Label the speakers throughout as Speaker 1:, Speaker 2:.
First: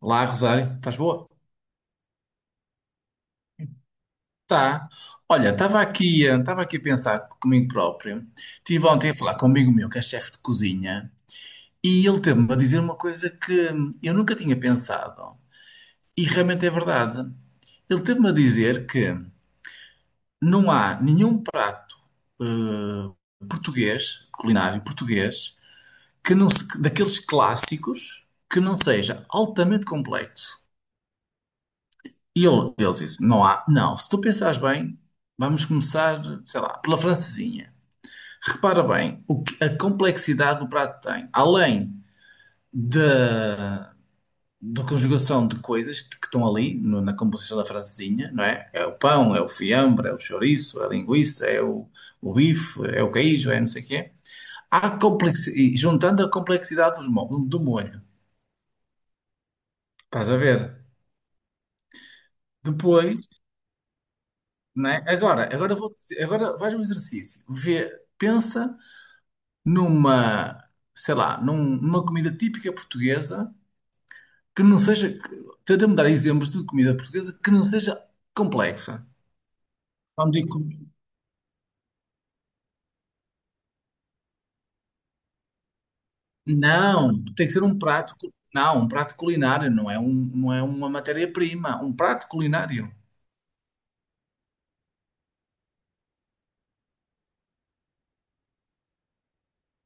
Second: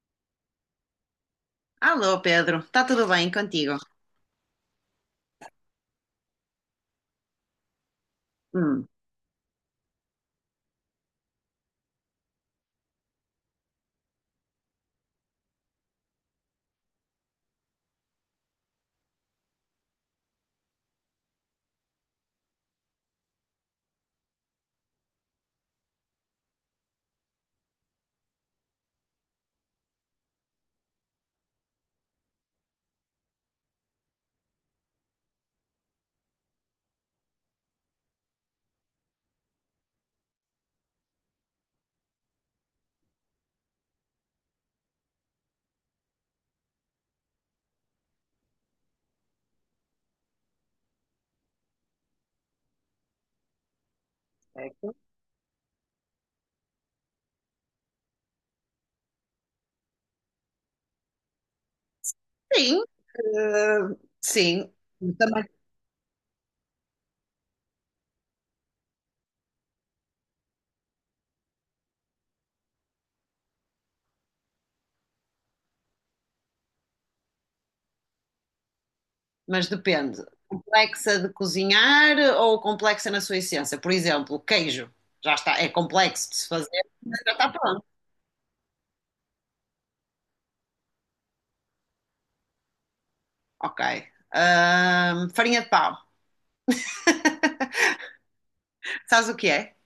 Speaker 1: Olá, Rosário, estás boa?
Speaker 2: Alô, Pedro, está tudo bem contigo?
Speaker 1: Tá. Olha, estava aqui a pensar comigo próprio. Tive
Speaker 2: Hum.
Speaker 1: ontem a falar com um amigo meu, que é chefe de cozinha, e ele teve-me a dizer uma coisa que eu nunca tinha pensado. E realmente é verdade. Ele teve-me a dizer que não há nenhum prato eh, português, culinário português, que não se- daqueles clássicos que não seja altamente complexo. E ele disse: não há, não, se tu pensares bem, vamos começar, sei lá, pela francesinha. Repara bem o que, a complexidade do prato tem. Além da, da conjugação de coisas que estão ali na composição da francesinha, não é? É o pão, é o fiambre, é o chouriço, é a linguiça, é o bife, é o queijo, é não sei o quê. Há
Speaker 2: Certo?
Speaker 1: complexidade, juntando a complexidade do molho. Estás a ver?
Speaker 2: Sim,
Speaker 1: Depois,
Speaker 2: sim,
Speaker 1: não é?
Speaker 2: também,
Speaker 1: Agora faz um exercício. Vê, pensa. Numa, sei lá, num- Numa comida típica portuguesa que não seja, tenta-me dar exemplos de comida portuguesa que não seja complexa.
Speaker 2: mas depende.
Speaker 1: Quando digo,
Speaker 2: Complexa de cozinhar ou complexa na sua essência? Por exemplo, queijo, já está, é complexo de se fazer, mas
Speaker 1: não,
Speaker 2: já
Speaker 1: tem
Speaker 2: está
Speaker 1: que ser um
Speaker 2: pronto.
Speaker 1: prato, cu- não, um prato culinário, não é uma matéria-prima, um prato culinário.
Speaker 2: Ok. Farinha de pau, sabes o que é?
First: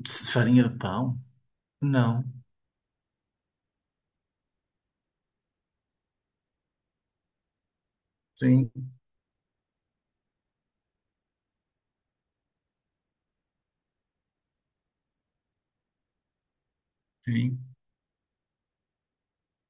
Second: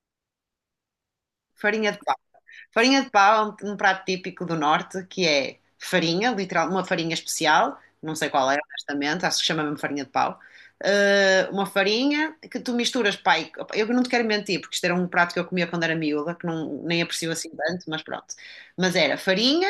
Speaker 1: De Farinha de pão?
Speaker 2: Farinha de
Speaker 1: Não.
Speaker 2: Farinha de pau é um prato típico do norte que é farinha, literal, uma farinha especial, não sei qual é,
Speaker 1: Sim,
Speaker 2: honestamente, acho que chama mesmo farinha de pau. Uma farinha que tu misturas, pai. Eu não te quero mentir, porque isto era um prato que eu comia quando era miúda, que não, nem aprecio assim
Speaker 1: sim,
Speaker 2: tanto, mas pronto. Mas era farinha,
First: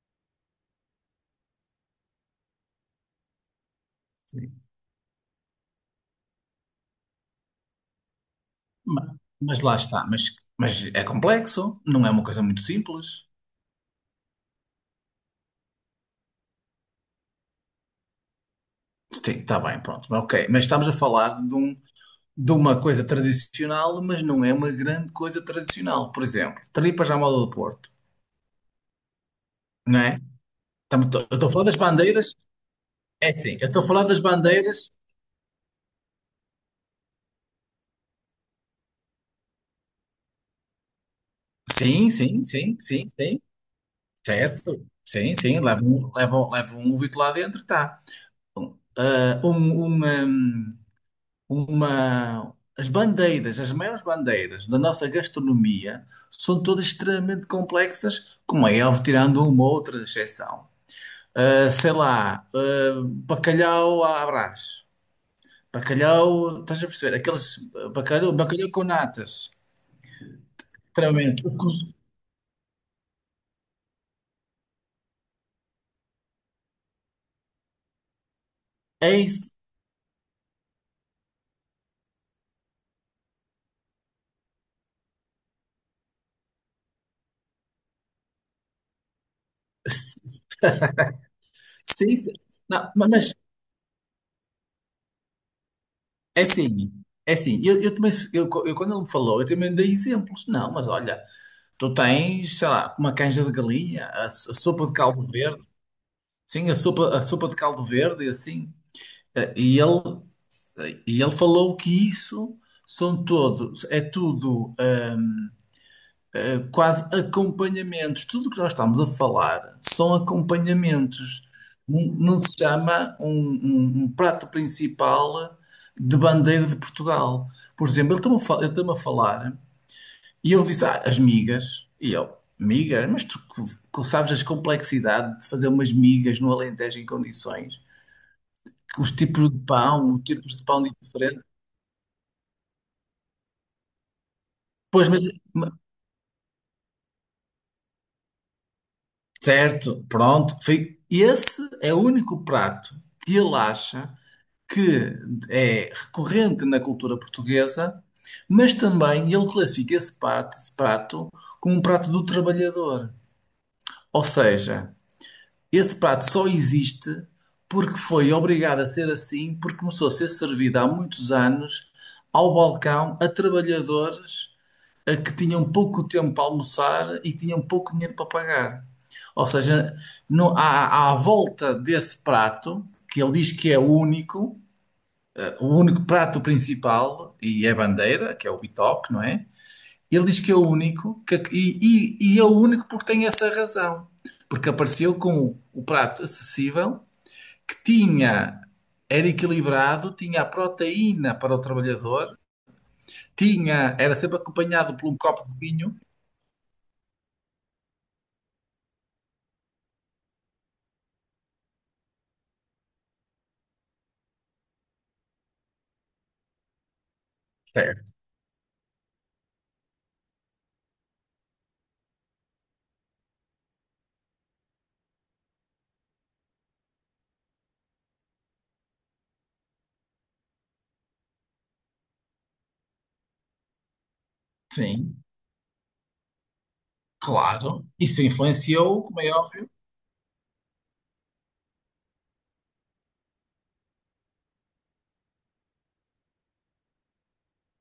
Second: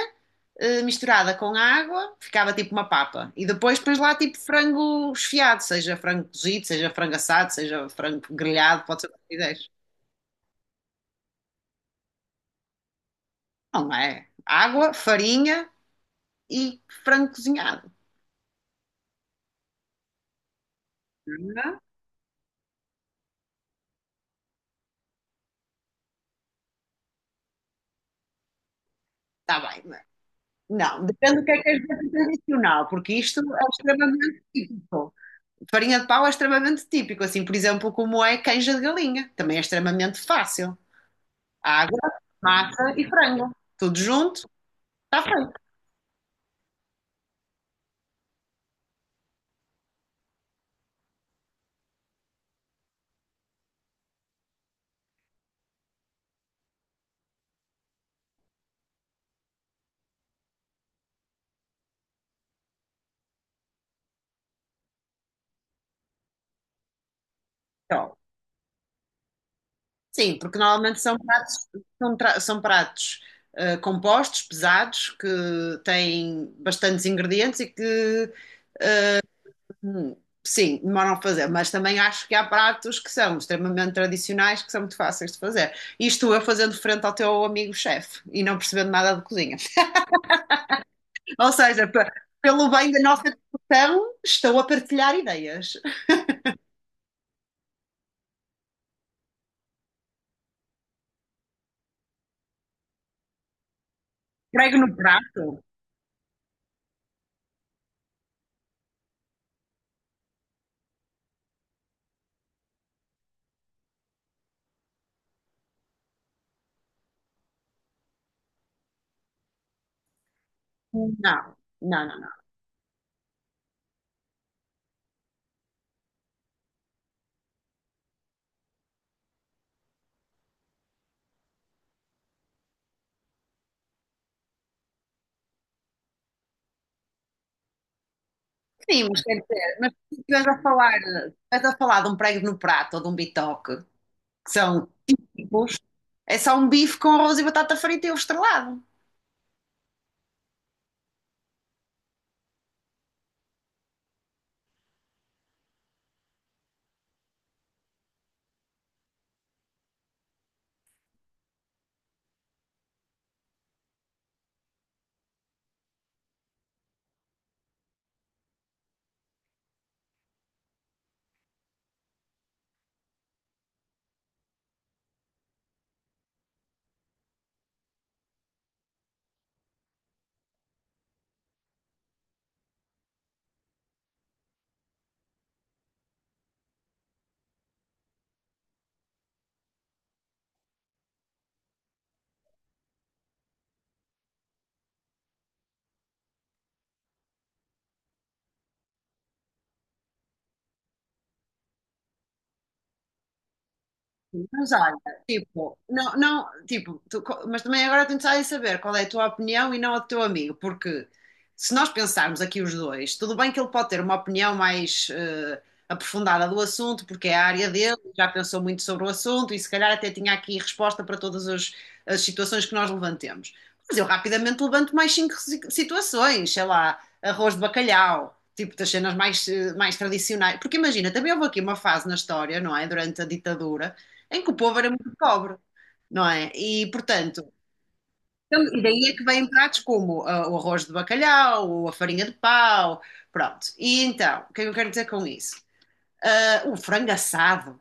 Speaker 2: misturada com água, ficava tipo uma papa. E depois pões lá tipo
Speaker 1: sim.
Speaker 2: frango esfiado, seja frango cozido, seja frango assado, seja frango grelhado, pode ser o
Speaker 1: Ma-
Speaker 2: que
Speaker 1: Mas,
Speaker 2: quiseres.
Speaker 1: lá está, mas é complexo, não é uma coisa muito simples.
Speaker 2: Não é? Água, farinha, e frango cozinhado.
Speaker 1: Sim, está bem, pronto, ok. Mas estamos a falar de um
Speaker 2: Uhum.
Speaker 1: de uma coisa tradicional, mas não é uma grande coisa tradicional. Por exemplo, tripas à moda do Porto,
Speaker 2: Está bem,
Speaker 1: não
Speaker 2: mas
Speaker 1: é?
Speaker 2: não,
Speaker 1: Eu
Speaker 2: depende do
Speaker 1: estou a falar
Speaker 2: que
Speaker 1: das
Speaker 2: é
Speaker 1: bandeiras,
Speaker 2: tradicional, porque
Speaker 1: é
Speaker 2: isto
Speaker 1: sim,
Speaker 2: é
Speaker 1: eu estou a falar das
Speaker 2: extremamente
Speaker 1: bandeiras,
Speaker 2: típico. Farinha de pau é extremamente típico, assim, por exemplo, como é canja de galinha, também é extremamente fácil. Água,
Speaker 1: sim, sim, sim,
Speaker 2: massa
Speaker 1: sim,
Speaker 2: e
Speaker 1: sim,
Speaker 2: frango, tudo junto,
Speaker 1: certo,
Speaker 2: está
Speaker 1: sim,
Speaker 2: feito.
Speaker 1: sim, levam um ovito lá dentro, tá. Ah, as bandeiras, as maiores bandeiras da nossa gastronomia são todas extremamente complexas, como é óbvio, tirando uma outra exceção. Ah, sei lá, ah, bacalhau à Brás. Bacalhau, estás a perceber? Aqueles ah,
Speaker 2: Então,
Speaker 1: bacalhau, bacalhau com natas.
Speaker 2: sim, porque normalmente são
Speaker 1: Literalmente.
Speaker 2: pratos, são, são pratos compostos, pesados, que têm bastantes ingredientes e que...
Speaker 1: É isso.
Speaker 2: Hum. Sim, demoram a fazer, mas também acho que há pratos que são extremamente tradicionais, que são muito fáceis de fazer. Isto eu fazendo frente ao teu amigo chefe e não percebendo nada de cozinha. Ou seja,
Speaker 1: Sim, sim.
Speaker 2: pelo bem
Speaker 1: Não,
Speaker 2: da nossa
Speaker 1: mas
Speaker 2: discussão, estou a partilhar ideias.
Speaker 1: é assim. É assim. Eu também, quando ele me falou, eu também dei exemplos. Não, mas olha, tu tens, sei lá, uma canja de galinha, a
Speaker 2: Prego
Speaker 1: sopa de
Speaker 2: no
Speaker 1: caldo verde.
Speaker 2: prato?
Speaker 1: Sim, a sopa de caldo verde, e assim. Ah, e ele falou que isso são todos, é tudo. Quase acompanhamentos. Tudo o que nós estamos a falar são acompanhamentos.
Speaker 2: Não, não,
Speaker 1: Não,
Speaker 2: não,
Speaker 1: não
Speaker 2: não.
Speaker 1: se chama um prato principal de bandeira de Portugal. Por exemplo, ele está-me a falar e eu disse, ah, as migas. E eu, migas? Mas tu sabes as complexidades de fazer umas migas no Alentejo em condições?
Speaker 2: Sim,
Speaker 1: Os
Speaker 2: mas quer
Speaker 1: tipos de
Speaker 2: dizer, mas
Speaker 1: pão,
Speaker 2: se
Speaker 1: os
Speaker 2: estiveres
Speaker 1: tipos
Speaker 2: a
Speaker 1: de pão
Speaker 2: falar, se
Speaker 1: diferente.
Speaker 2: estiveres a falar de um prego no prato ou de um bitoque, que são
Speaker 1: Pois, mas ma-
Speaker 2: tipos, é só um bife com arroz e batata frita e ovo estrelado.
Speaker 1: certo, pronto. Foi, esse é o único prato que ele acha que é recorrente na cultura portuguesa, mas também ele classifica esse prato como um prato do trabalhador. Ou seja, esse prato só existe porque foi obrigado a ser assim, porque começou a ser servido há muitos anos ao balcão a trabalhadores a que tinham pouco tempo para almoçar e tinham pouco dinheiro para pagar. Ou seja, não, à volta desse prato, que ele diz que é único, o único prato principal, e é bandeira, que é o bitoque, não é? Ele diz que é o único, e é o único porque tem essa razão. Porque apareceu com o prato acessível, que tinha, era equilibrado, tinha a proteína para o trabalhador, tinha, era sempre
Speaker 2: Mas olha,
Speaker 1: acompanhado por um copo de
Speaker 2: tipo,
Speaker 1: vinho.
Speaker 2: não, não, tipo, mas também agora tenho de saber qual é a tua opinião e não a do teu amigo, porque se nós pensarmos aqui os dois, tudo bem que ele pode ter uma opinião mais aprofundada do assunto, porque é a área dele,
Speaker 1: Certo.
Speaker 2: já pensou muito sobre o assunto e se calhar até tinha aqui resposta para todas as, as situações que nós levantemos. Mas eu rapidamente levanto mais cinco situações, sei lá, arroz de bacalhau. Tipo, das cenas mais, mais tradicionais. Porque imagina, também houve aqui uma fase na história, não é? Durante a ditadura, em que o povo era muito
Speaker 1: Sim,
Speaker 2: pobre, não é? E, portanto,
Speaker 1: claro. Isso
Speaker 2: então, e
Speaker 1: influenciou,
Speaker 2: daí é
Speaker 1: como
Speaker 2: que
Speaker 1: é
Speaker 2: vêm
Speaker 1: óbvio.
Speaker 2: pratos como ah, o arroz de bacalhau, ou a farinha de pau, pronto. E então, o que é que eu quero dizer com isso? Ah, o frango assado,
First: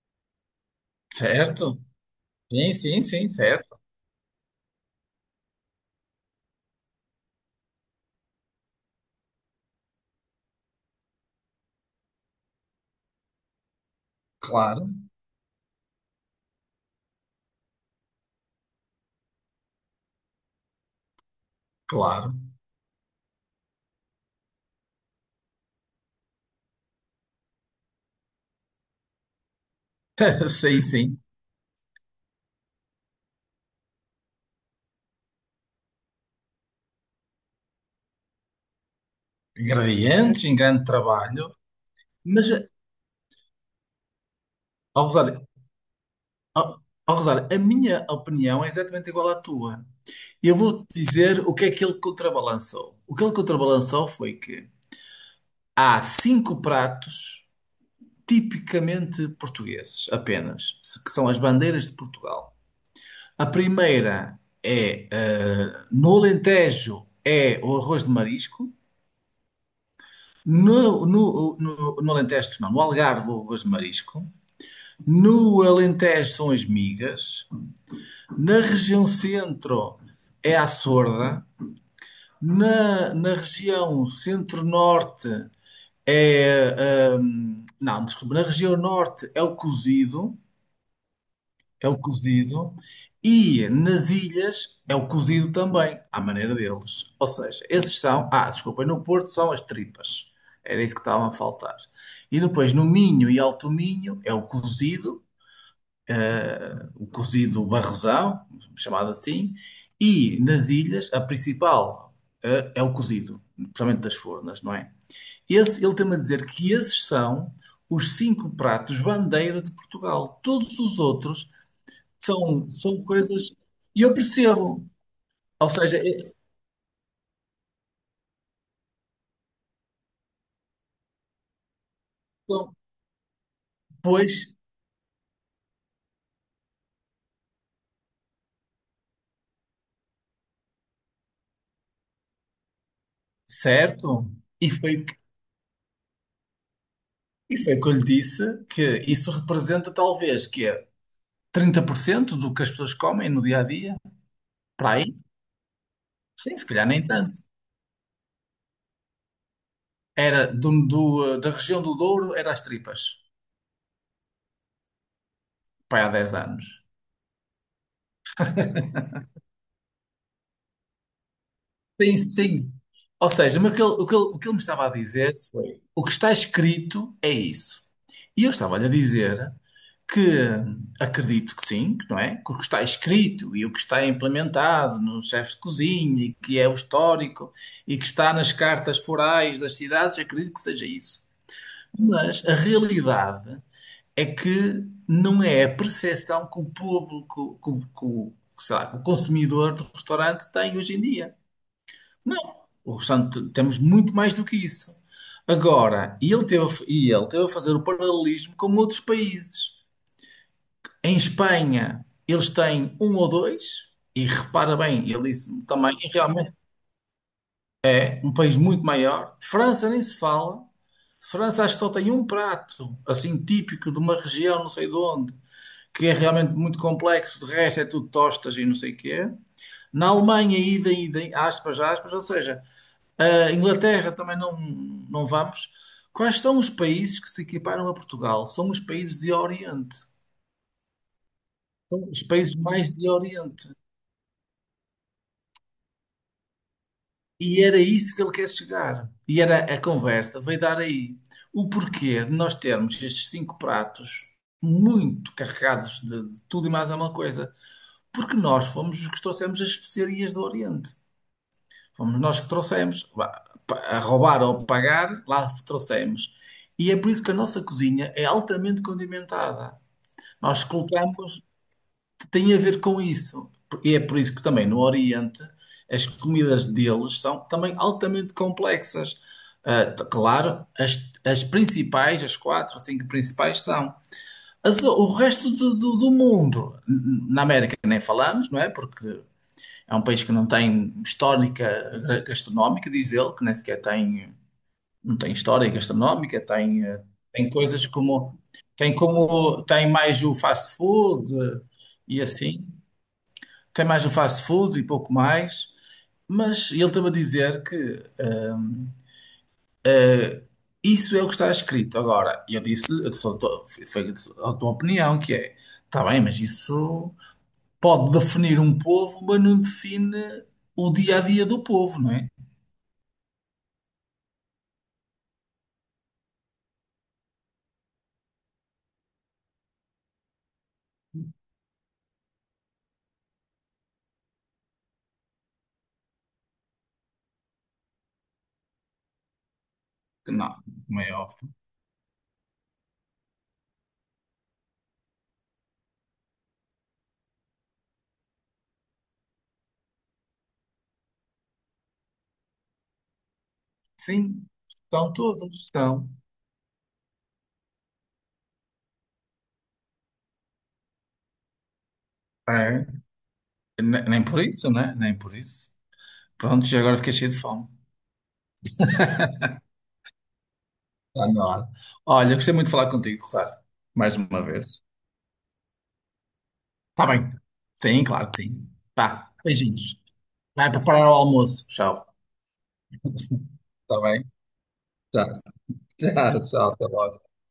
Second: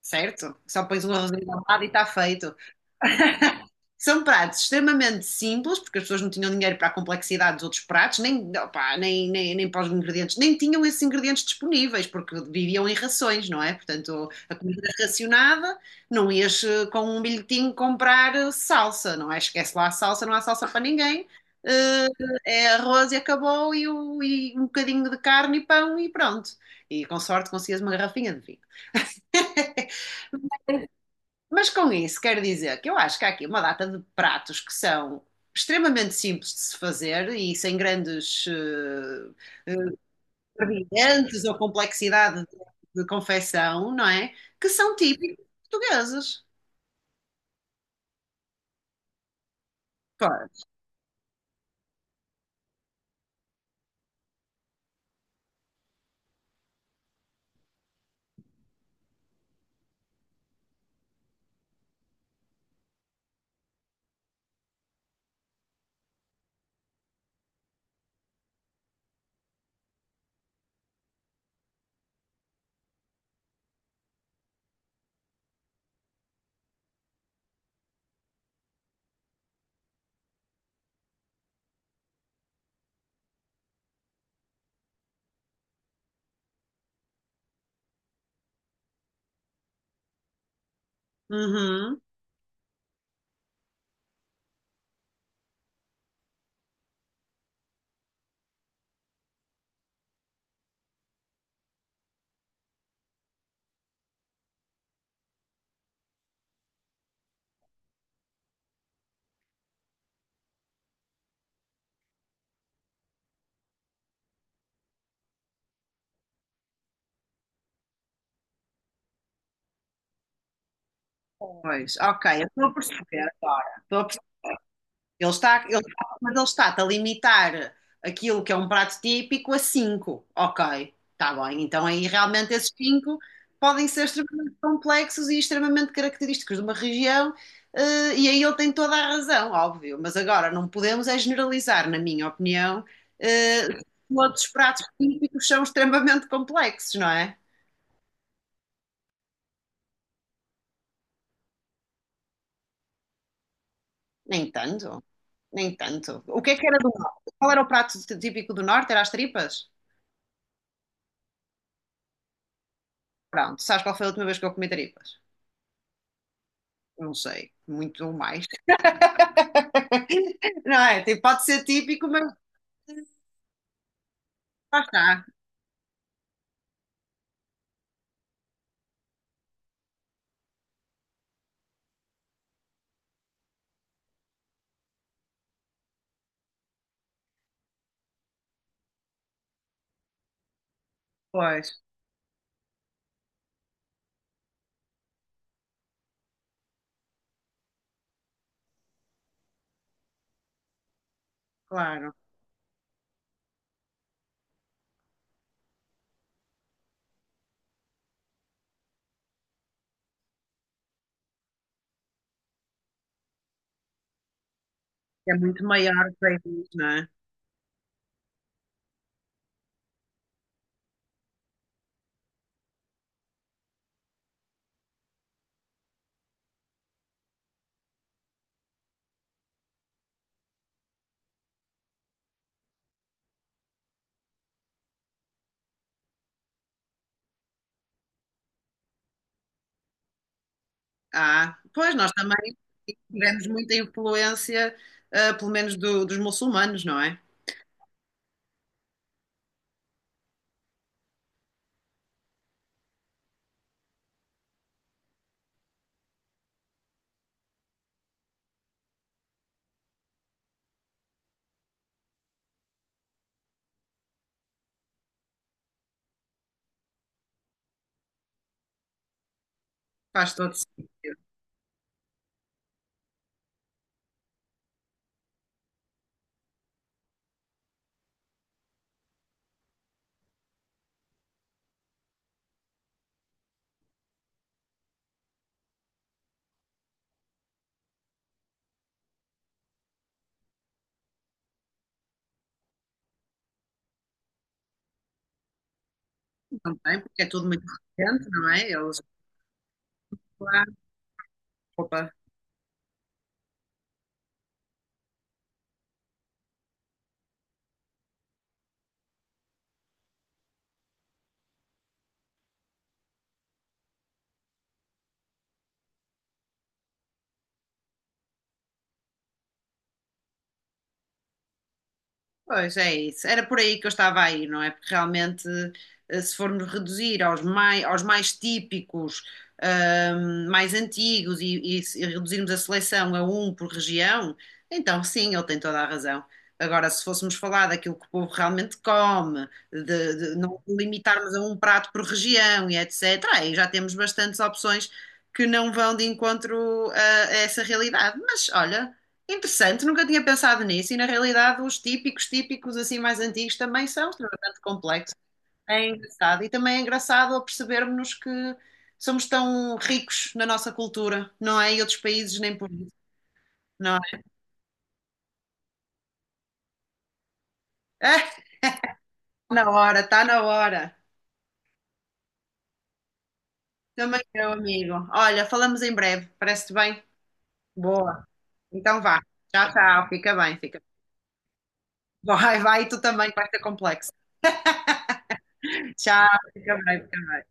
Speaker 2: certo? Só pões um arrozinho ao
Speaker 1: Certo.
Speaker 2: lado e está feito.
Speaker 1: Sim, sim, sim, certo.
Speaker 2: São pratos extremamente simples, porque as pessoas não tinham dinheiro para a complexidade dos outros pratos, nem, opá, nem, nem, nem para os ingredientes, nem tinham esses ingredientes disponíveis, porque viviam em rações, não é? Portanto, a comida
Speaker 1: Claro,
Speaker 2: era racionada, não ias com um bilhetinho comprar salsa, não é? Esquece lá a salsa, não há salsa para ninguém, eh,
Speaker 1: claro.
Speaker 2: é arroz e acabou, e, e um bocadinho de carne e pão e pronto. E com sorte conseguias uma garrafinha de vinho.
Speaker 1: Sim, sim.
Speaker 2: Mas com isso quero dizer que eu acho que há aqui uma data de pratos que são extremamente simples de se fazer e sem grandes
Speaker 1: Ingredientes, em grande
Speaker 2: ingredientes
Speaker 1: trabalho,
Speaker 2: ou complexidade
Speaker 1: mas,
Speaker 2: de confecção, não é? Que são
Speaker 1: ó
Speaker 2: típicos
Speaker 1: Rosário,
Speaker 2: portugueses.
Speaker 1: ó, Rosário, a minha opinião é exatamente igual à tua.
Speaker 2: Pá.
Speaker 1: Eu vou-te dizer o que é que ele contrabalançou. O que ele contrabalançou foi que há cinco pratos tipicamente portugueses, apenas, que são as bandeiras de Portugal. A primeira é, no Alentejo, é o arroz de marisco. No Alentejo, não, no Algarve, é o arroz de marisco. No Alentejo são as migas, na região centro é a sorda, na região centro-norte é. Não, desculpa, na região norte é o cozido, é o
Speaker 2: Uhum.
Speaker 1: cozido, e nas ilhas é o cozido também, à maneira deles. Ou seja, esses são. Ah, desculpa, no Porto são as tripas, era isso que estava a faltar. E depois no Minho e Alto Minho é o cozido barrosão, chamado assim, e nas ilhas, a principal é o cozido, principalmente das fornas, não é? Esse, ele tem-me a dizer que esses são os cinco pratos bandeira de Portugal. Todos os outros
Speaker 2: Pois, ok, eu estou
Speaker 1: são,
Speaker 2: a
Speaker 1: são
Speaker 2: perceber
Speaker 1: coisas.
Speaker 2: agora. Estou
Speaker 1: E
Speaker 2: a...
Speaker 1: eu percebo.
Speaker 2: Ele está,
Speaker 1: Ou
Speaker 2: ele,
Speaker 1: seja,
Speaker 2: mas ele está-te a limitar aquilo que é um prato típico a cinco. Ok, está bem. Então aí realmente esses
Speaker 1: então,
Speaker 2: 5 podem ser
Speaker 1: pois,
Speaker 2: extremamente complexos e extremamente característicos de uma região, e aí ele tem toda a razão, óbvio. Mas agora não podemos é generalizar, na minha opinião, eh,
Speaker 1: certo?
Speaker 2: outros
Speaker 1: E
Speaker 2: pratos
Speaker 1: foi, que-
Speaker 2: típicos são extremamente complexos, não é?
Speaker 1: e foi que eu lhe disse que isso representa talvez que é 30% do que as pessoas comem no dia a dia,
Speaker 2: Nem
Speaker 1: para
Speaker 2: tanto,
Speaker 1: aí.
Speaker 2: nem tanto. O que é
Speaker 1: Sim,
Speaker 2: que
Speaker 1: se
Speaker 2: era
Speaker 1: calhar
Speaker 2: do
Speaker 1: nem
Speaker 2: norte?
Speaker 1: tanto.
Speaker 2: Qual era o prato típico do norte? Era as tripas?
Speaker 1: Era da região do Douro, era as tripas.
Speaker 2: Pronto, sabes qual foi a última vez que eu comi tripas?
Speaker 1: Pai, há 10 anos.
Speaker 2: Não sei, muito mais. Não é? Tipo, pode ser típico,
Speaker 1: Sim,
Speaker 2: mas
Speaker 1: sim. Ou seja, mas o que ele, o que ele, o que ele me
Speaker 2: lá
Speaker 1: estava a
Speaker 2: está.
Speaker 1: dizer foi: o que está escrito é isso. E eu estava-lhe a dizer que acredito que sim, que não é? Que o que está escrito e o que está implementado no chefe de cozinha, e que é o histórico e que está nas cartas forais das cidades, eu acredito que seja isso.
Speaker 2: Pois,
Speaker 1: Mas a realidade é que não é a percepção que o público, sei lá, que o consumidor do restaurante tem hoje em dia.
Speaker 2: claro.
Speaker 1: Não. O restaurante temos muito mais do que isso. Agora, e ele teve a fazer o paralelismo com outros países. Em Espanha, eles têm um ou dois, e repara bem, ele
Speaker 2: É
Speaker 1: disse
Speaker 2: muito
Speaker 1: também,
Speaker 2: maior
Speaker 1: e
Speaker 2: o
Speaker 1: realmente
Speaker 2: país, não é?
Speaker 1: é um país muito maior. França nem se fala. França acho que só tem um prato, assim, típico de uma região, não sei de onde. Que é realmente muito complexo, de resto é tudo tostas e não sei o que é. Na Alemanha, ida, ida, aspas, aspas, ou seja, a Inglaterra também não, não vamos. Quais são os países que se equiparam a Portugal? São os países de Oriente.
Speaker 2: Ah, pois,
Speaker 1: São
Speaker 2: nós
Speaker 1: os
Speaker 2: também
Speaker 1: países mais de
Speaker 2: tivemos
Speaker 1: Oriente.
Speaker 2: muita influência, ah, pelo menos dos muçulmanos, não é?
Speaker 1: E era isso que ele quer chegar. E era a conversa, veio dar aí. O porquê de nós termos estes cinco pratos muito carregados de tudo e mais alguma coisa. Porque nós fomos os que trouxemos as especiarias do Oriente. Fomos nós que trouxemos, vá, a roubar ou pagar, lá trouxemos. E é por isso que a nossa cozinha é altamente condimentada.
Speaker 2: Faz todo
Speaker 1: Nós
Speaker 2: sentido
Speaker 1: colocamos, tem a ver com isso. E é por isso que também no Oriente as comidas deles são também altamente complexas. Ah, claro, as principais, as quatro ou cinco principais são. O resto do mundo, na América nem falamos, não é? Porque é um país que não tem histórica gastronómica, diz ele, que nem sequer tem, não tem história gastronómica, tem,
Speaker 2: também,
Speaker 1: eh,
Speaker 2: porque é tudo
Speaker 1: tem
Speaker 2: muito
Speaker 1: coisas
Speaker 2: recente,
Speaker 1: como,
Speaker 2: não é?
Speaker 1: tem
Speaker 2: Eles,
Speaker 1: como, tem mais o fast food
Speaker 2: claro.
Speaker 1: e assim, tem mais o fast food e pouco mais, mas ele estava a dizer que eh, isso é o que está escrito. Agora, e eu disse, foi a tua opinião, que é, está bem, mas isso pode definir um povo, mas não define o dia a dia do povo, não é?
Speaker 2: Pois é isso. Era por aí que eu estava aí, não é? Porque realmente, se formos reduzir aos mais típicos, mais antigos e se reduzirmos a seleção a um por região, então sim, ele tem toda a razão. Agora, se fôssemos falar daquilo que o povo realmente come,
Speaker 1: Que
Speaker 2: de
Speaker 1: não,
Speaker 2: não
Speaker 1: como é
Speaker 2: limitarmos a
Speaker 1: óbvio.
Speaker 2: um prato por região e etc., aí já temos bastantes opções que não vão de encontro a essa realidade. Mas olha, interessante, nunca tinha pensado nisso e na realidade os típicos, típicos assim mais antigos também são
Speaker 1: Sim,
Speaker 2: extremamente
Speaker 1: são
Speaker 2: complexos.
Speaker 1: todos,
Speaker 2: É
Speaker 1: são.
Speaker 2: engraçado e também é engraçado percebermos que somos tão ricos na nossa cultura, não é? E outros países nem por isso,
Speaker 1: É.
Speaker 2: não é?
Speaker 1: Nem por isso, né? Nem por isso. Pronto, já agora fiquei cheio de fome.
Speaker 2: Ah, tá na hora, está na hora.
Speaker 1: Está na hora. Olha, gostei muito de falar contigo, Rosário. Mais
Speaker 2: Também
Speaker 1: uma
Speaker 2: meu
Speaker 1: vez.
Speaker 2: amigo. Olha, falamos em breve, parece-te bem?
Speaker 1: Está bem. Sim,
Speaker 2: Boa.
Speaker 1: claro que sim.
Speaker 2: Então vá.
Speaker 1: Vá,
Speaker 2: Tchau,
Speaker 1: beijinhos.
Speaker 2: tchau. Fica bem,
Speaker 1: Vai
Speaker 2: fica bem.
Speaker 1: preparar o almoço. Tchau.
Speaker 2: Vai, vai, e tu também, que vai ser
Speaker 1: Está
Speaker 2: complexo.
Speaker 1: bem? Tchau.
Speaker 2: Tchau,
Speaker 1: Tchau, tchau.
Speaker 2: fica
Speaker 1: Até
Speaker 2: bem, fica
Speaker 1: logo.
Speaker 2: bem.